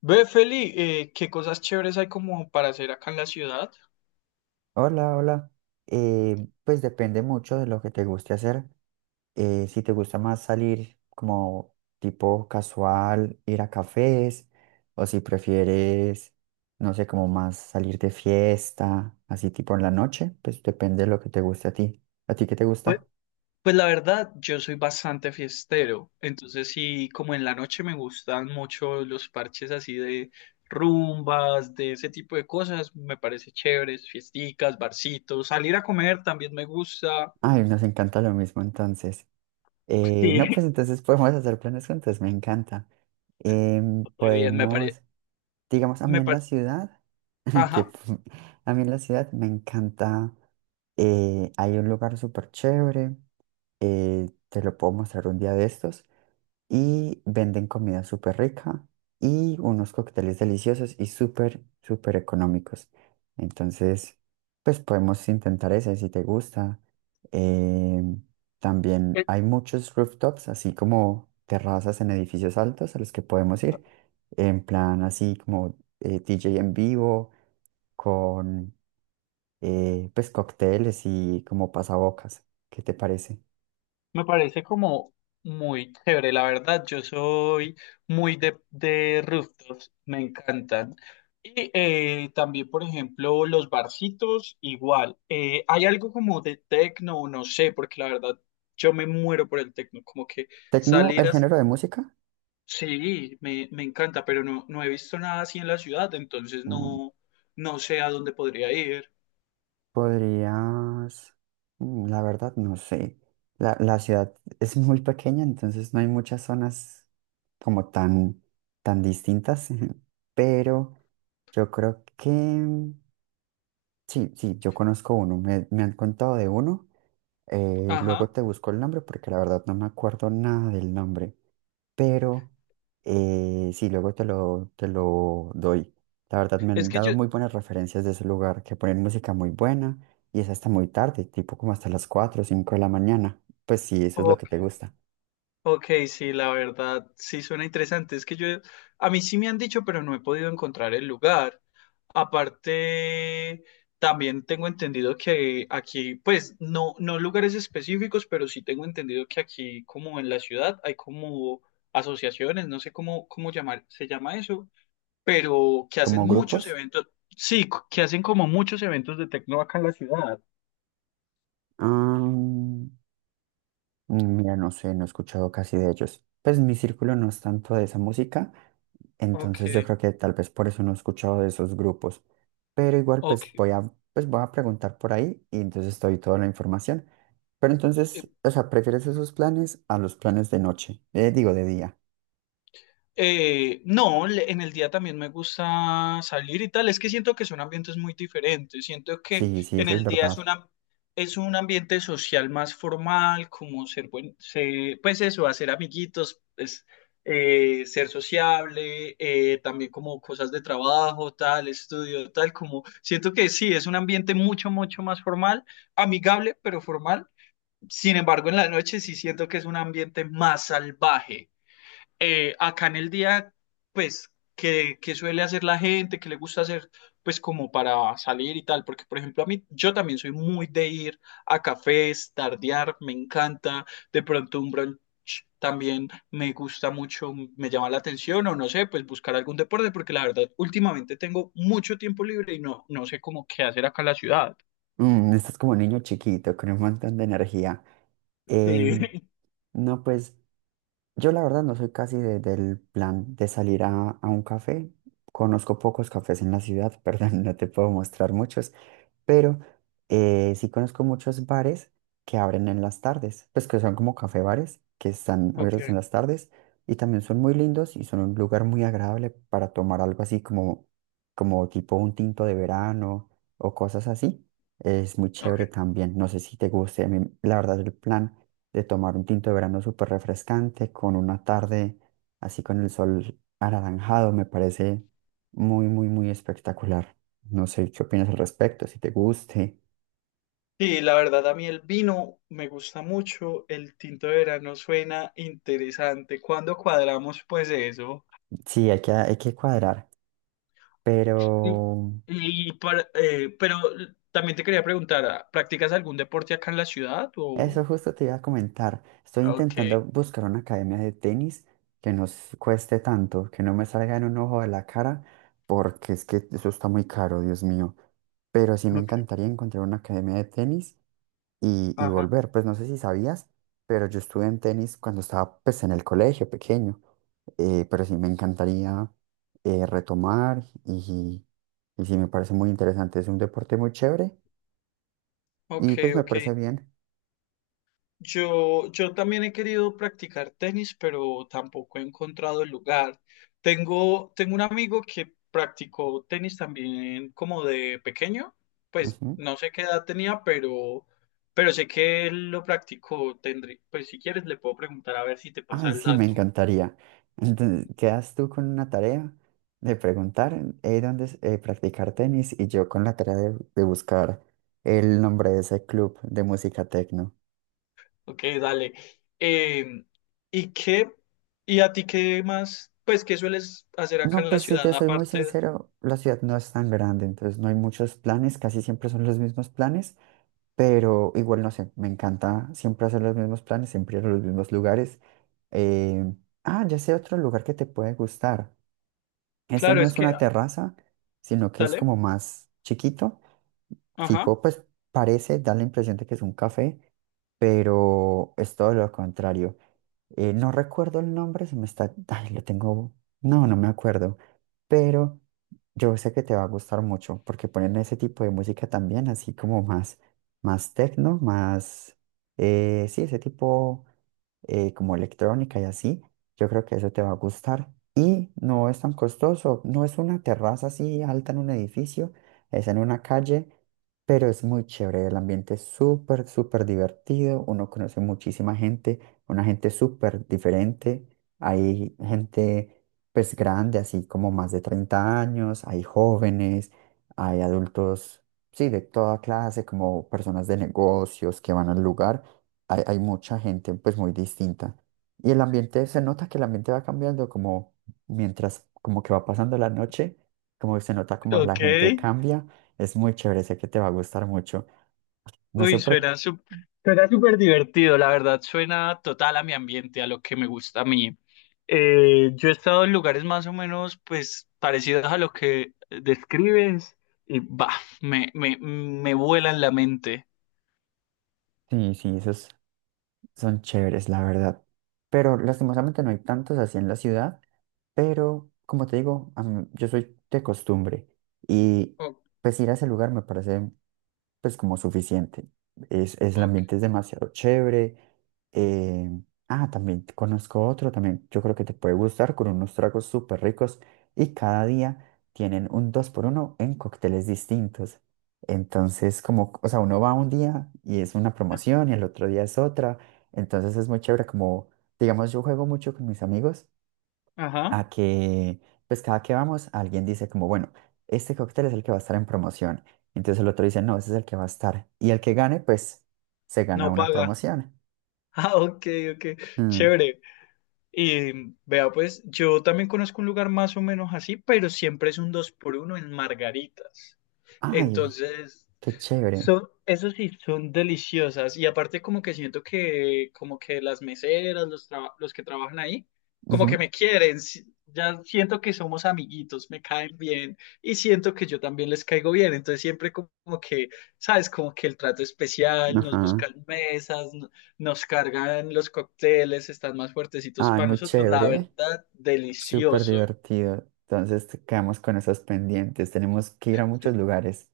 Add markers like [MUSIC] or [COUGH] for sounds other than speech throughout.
Ve, Feli, ¿qué cosas chéveres hay como para hacer acá en la ciudad? Hola, hola. Pues depende mucho de lo que te guste hacer. Si te gusta más salir como tipo casual, ir a cafés, o si prefieres, no sé, como más salir de fiesta, así tipo en la noche, pues depende de lo que te guste a ti. ¿A ti qué te Pues, gusta? pues la verdad, yo soy bastante fiestero, entonces sí, como en la noche me gustan mucho los parches así de rumbas, de ese tipo de cosas, me parece chéveres, fiesticas, barcitos, salir a comer también me gusta, Ay, nos encanta lo mismo entonces. [LAUGHS] No, pues sí, entonces [LAUGHS] podemos hacer planes juntos, me encanta. Re bien, me parece. Podemos... Digamos, a mí Me en la par- ciudad, [LAUGHS] que Ajá, pu- a mí en la ciudad me encanta, hay un lugar súper chévere, te lo puedo mostrar un día de estos, y venden comida súper rica y unos cócteles deliciosos y súper, súper económicos. Entonces, pues podemos intentar ese si te gusta. Eh, También eh, hay muchos rooftops, así como terrazas en edificios altos a los que podemos ir, en plan así como DJ en vivo, con pues cócteles y como pasabocas. ¿Qué te parece? me parece como muy chévere, la verdad. Yo soy muy de rooftops, me encantan. Y también, por ejemplo, los barcitos, igual. Hay algo como de tecno, no sé, porque la verdad yo me muero por el tecno, como que ¿Tecno, el salir a... género de música? Sí, me encanta, pero no, no he visto nada así en la ciudad, entonces mm, no, no sé a dónde podría ir. Podrías, la verdad, no sé. La ciudad es muy pequeña, entonces no hay muchas zonas como tan, tan distintas, [LAUGHS] pero yo creo que sí, sí, yo conozco uno, me han contado de uno, Ajá. luego te busco el nombre porque la verdad no me acuerdo nada del nombre, pero sí, luego te lo doy. La verdad me Es han que dado yo, muy buenas referencias de ese lugar, que ponen música muy buena y es hasta muy tarde, tipo como hasta las 4 o 5 de la mañana. Pues sí, eso es lo que ok. te gusta. Ok, sí, la verdad, sí suena interesante. Es que yo, a mí sí me han dicho, pero no he podido encontrar el lugar. Aparte, también tengo entendido que aquí, pues, no, no lugares específicos, pero sí tengo entendido que aquí, como en la ciudad, hay como asociaciones, no sé cómo, cómo llamar, se llama eso, pero que hacen ¿Como grupos? muchos eventos, sí, que hacen como muchos eventos de tecno acá en la ciudad. Am, Mira, no sé, no he escuchado casi de ellos. Pues mi círculo no es tanto de esa música, Ok, entonces yo creo que tal vez por eso no he escuchado de esos grupos. Pero igual ok. Pues voy a preguntar por ahí y entonces te doy toda la información. Pero entonces, o sea, prefieres esos planes a los planes de noche, digo de día. No, le- en el día también me gusta salir y tal. Es que siento que son ambientes muy diferentes. Siento que Sí, sí, en eso es el día es verdad. una, es un ambiente social más formal, como ser buen, se- pues eso, hacer amiguitos, pues, ser sociable, también como cosas de trabajo, tal, estudio, tal, como siento que sí, es un ambiente mucho, mucho más formal, amigable, pero formal. Sin embargo, en la noche sí siento que es un ambiente más salvaje acá en el día, pues, que suele hacer la gente, que le gusta hacer, pues, como para salir y tal, porque, por ejemplo, a mí, yo también soy muy de ir a cafés, tardear, me encanta, de pronto un brunch también me gusta mucho, me llama la atención, o no sé, pues, buscar algún deporte, porque la verdad, últimamente tengo mucho tiempo libre y no, no sé cómo qué hacer acá en la ciudad. Mm, estás como niño chiquito, con un montón de energía. Sí. Em, [LAUGHS] no, pues yo la verdad no soy casi del plan de salir a, un café. Conozco pocos cafés en la ciudad, [LAUGHS] perdón, no te puedo mostrar muchos. Pero sí conozco muchos bares que abren en las tardes, pues que son como café bares que están Ok, abiertos en las tardes y también son muy lindos y son un lugar muy agradable para tomar algo así como, como tipo un tinto de verano o cosas así. Es muy ok. chévere también, no sé si te guste, a mí la verdad el plan de tomar un tinto de verano súper refrescante con una tarde así con el sol anaranjado me parece muy, muy, muy espectacular. No sé qué opinas al respecto, si te guste. Sí, la verdad, a mí el vino me gusta mucho, el tinto de verano suena interesante. ¿Cuándo cuadramos pues eso? Sí, hay que cuadrar, Y, pero y para- pero también te quería preguntar, ¿practicas algún deporte acá en la ciudad o...? eso justo te iba a comentar. Estoy Ok, intentando buscar una academia de tenis que no cueste tanto, que no me salga en un ojo de la cara, porque es que eso está muy caro, Dios mío. Pero sí me ok, encantaría encontrar una academia de tenis y ajá, volver. Pues no sé si sabías, pero yo estuve en tenis cuando estaba pues en el colegio pequeño, pero sí me encantaría retomar y sí me parece muy interesante, es un deporte muy chévere ok, y pues me ok. parece bien. Yo también he querido practicar tenis, pero tampoco he encontrado el lugar. Tengo un amigo que practicó tenis también como de pequeño, pues Ujú. no sé qué edad tenía, pero sé que él lo practicó. Tendré, pues si quieres le puedo preguntar a ver si te pasa Ay, el sí, me dato. encantaría. Entonces, quedas tú con una tarea de preguntar dónde es, practicar tenis y yo con la tarea de buscar el nombre de ese club de música tecno. Ok, dale. Em, ¿Y qué, y a ti qué más, pues qué sueles hacer acá No, en la pues si te ciudad soy muy aparte? sincero, la ciudad no es tan grande, entonces no hay muchos planes, casi siempre son los mismos planes, pero igual no sé, me encanta siempre hacer los mismos planes, siempre ir a los mismos lugares. Eh, ah, ya sé otro lugar que te puede gustar. Este Claro, no es es que, una terraza, sino que es dale. como más chiquito, tipo, Ajá. pues parece, da la impresión de que es un café, pero es todo lo contrario. No recuerdo el nombre, se me está... Ay, lo tengo... No, no me acuerdo. Pero yo sé que te va a gustar mucho porque ponen ese tipo de música también, así como más, más techno, más... sí, ese tipo como electrónica y así. Yo creo que eso te va a gustar. Y no es tan costoso. No es una terraza así alta en un edificio, es en una calle, pero es muy chévere. El ambiente es súper, súper divertido. Uno conoce muchísima gente, una gente súper diferente. Hay gente pues grande, así como más de 30 años, hay jóvenes, hay adultos, sí, de toda clase, como personas de negocios que van al lugar. Hay mucha gente pues muy distinta. Y el ambiente, se nota que el ambiente va cambiando como mientras como que va pasando la noche, como se nota como la Ok. gente cambia. Es muy chévere, sé que te va a gustar mucho. No Uy, sé por qué. suena sup- suena súper divertido, la verdad, suena total a mi ambiente, a lo que me gusta a mí. Yo he estado en lugares más o menos, pues, parecidos a lo que describes y, bah, me vuela en la mente. Sí, sí, eso es Son chéveres, la verdad. Pero lastimosamente no hay tantos así en la ciudad. Pero como te digo, yo soy de costumbre. Y Oh, pues ir a ese lugar me parece pues como suficiente. El ok. ambiente es demasiado chévere. eh, ah, también te conozco otro, también yo creo que te puede gustar, con unos tragos súper ricos y cada día tienen un 2 por uno en cócteles distintos. Entonces, como, o sea, uno va un día y es una Ah, promoción y el otro día es otra. Entonces es muy chévere, como, digamos, yo juego mucho con mis amigos Ajá, a que, pues cada que vamos, alguien dice como, bueno, este cóctel es el que va a estar en promoción. Entonces el otro dice, no, ese es el que va a estar. Y el que gane, pues se gana no una paga. [LAUGHS] promoción. Ah, ok, ok, Mm, chévere. Y vea, pues, yo también conozco un lugar más o menos así, pero siempre es un dos por uno en Margaritas. Ay, Entonces... qué chévere. Son, eso sí, son deliciosas. Y aparte como que siento que como que las meseras, los, traba- los que trabajan ahí, como Ujú. que me quieren. Si- Ya siento que somos amiguitos, me caen bien y siento que yo también les caigo bien. Entonces siempre como como que, ¿sabes? Como que el trato especial, nos Ajá. buscan mesas, no- nos cargan los cócteles, están más fuertecitos Ay, para muy nosotros. La chévere. verdad, Súper delicioso. divertido. Entonces quedamos con esos pendientes. Tenemos que ir a muchos Sí. lugares.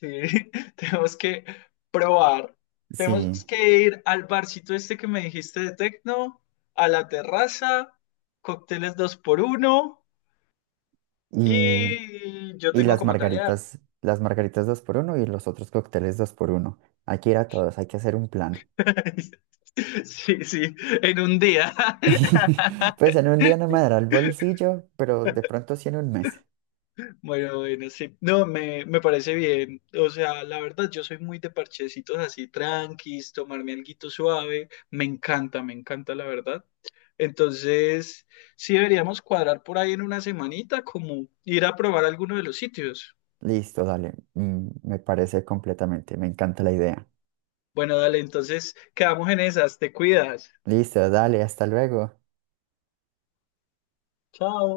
Sí, [LAUGHS] tenemos que probar. Tenemos Sí. que ir al barcito este que me dijiste de Tecno, a la terraza, cócteles dos por uno Y, y yo y tengo las como tarea. margaritas, las margaritas dos por uno y los otros cócteles dos por uno. Hay que ir a todos, hay que hacer un plan. [LAUGHS] Sí, sí, en un día. [LAUGHS] Pues [LAUGHS] en un día no me dará el bolsillo, pero de pronto sí en un mes. Bueno, bueno, sí. No, me parece bien. O sea, la verdad, yo soy muy de parchecitos así, tranquis, tomarme alguito suave. Me encanta, la verdad. Entonces, sí deberíamos cuadrar por ahí en una semanita, como ir a probar alguno de los sitios. Listo, dale. Me parece completamente. Me encanta la idea. Bueno, dale, entonces quedamos en esas. Te cuidas. Listo, dale, hasta luego. Chao.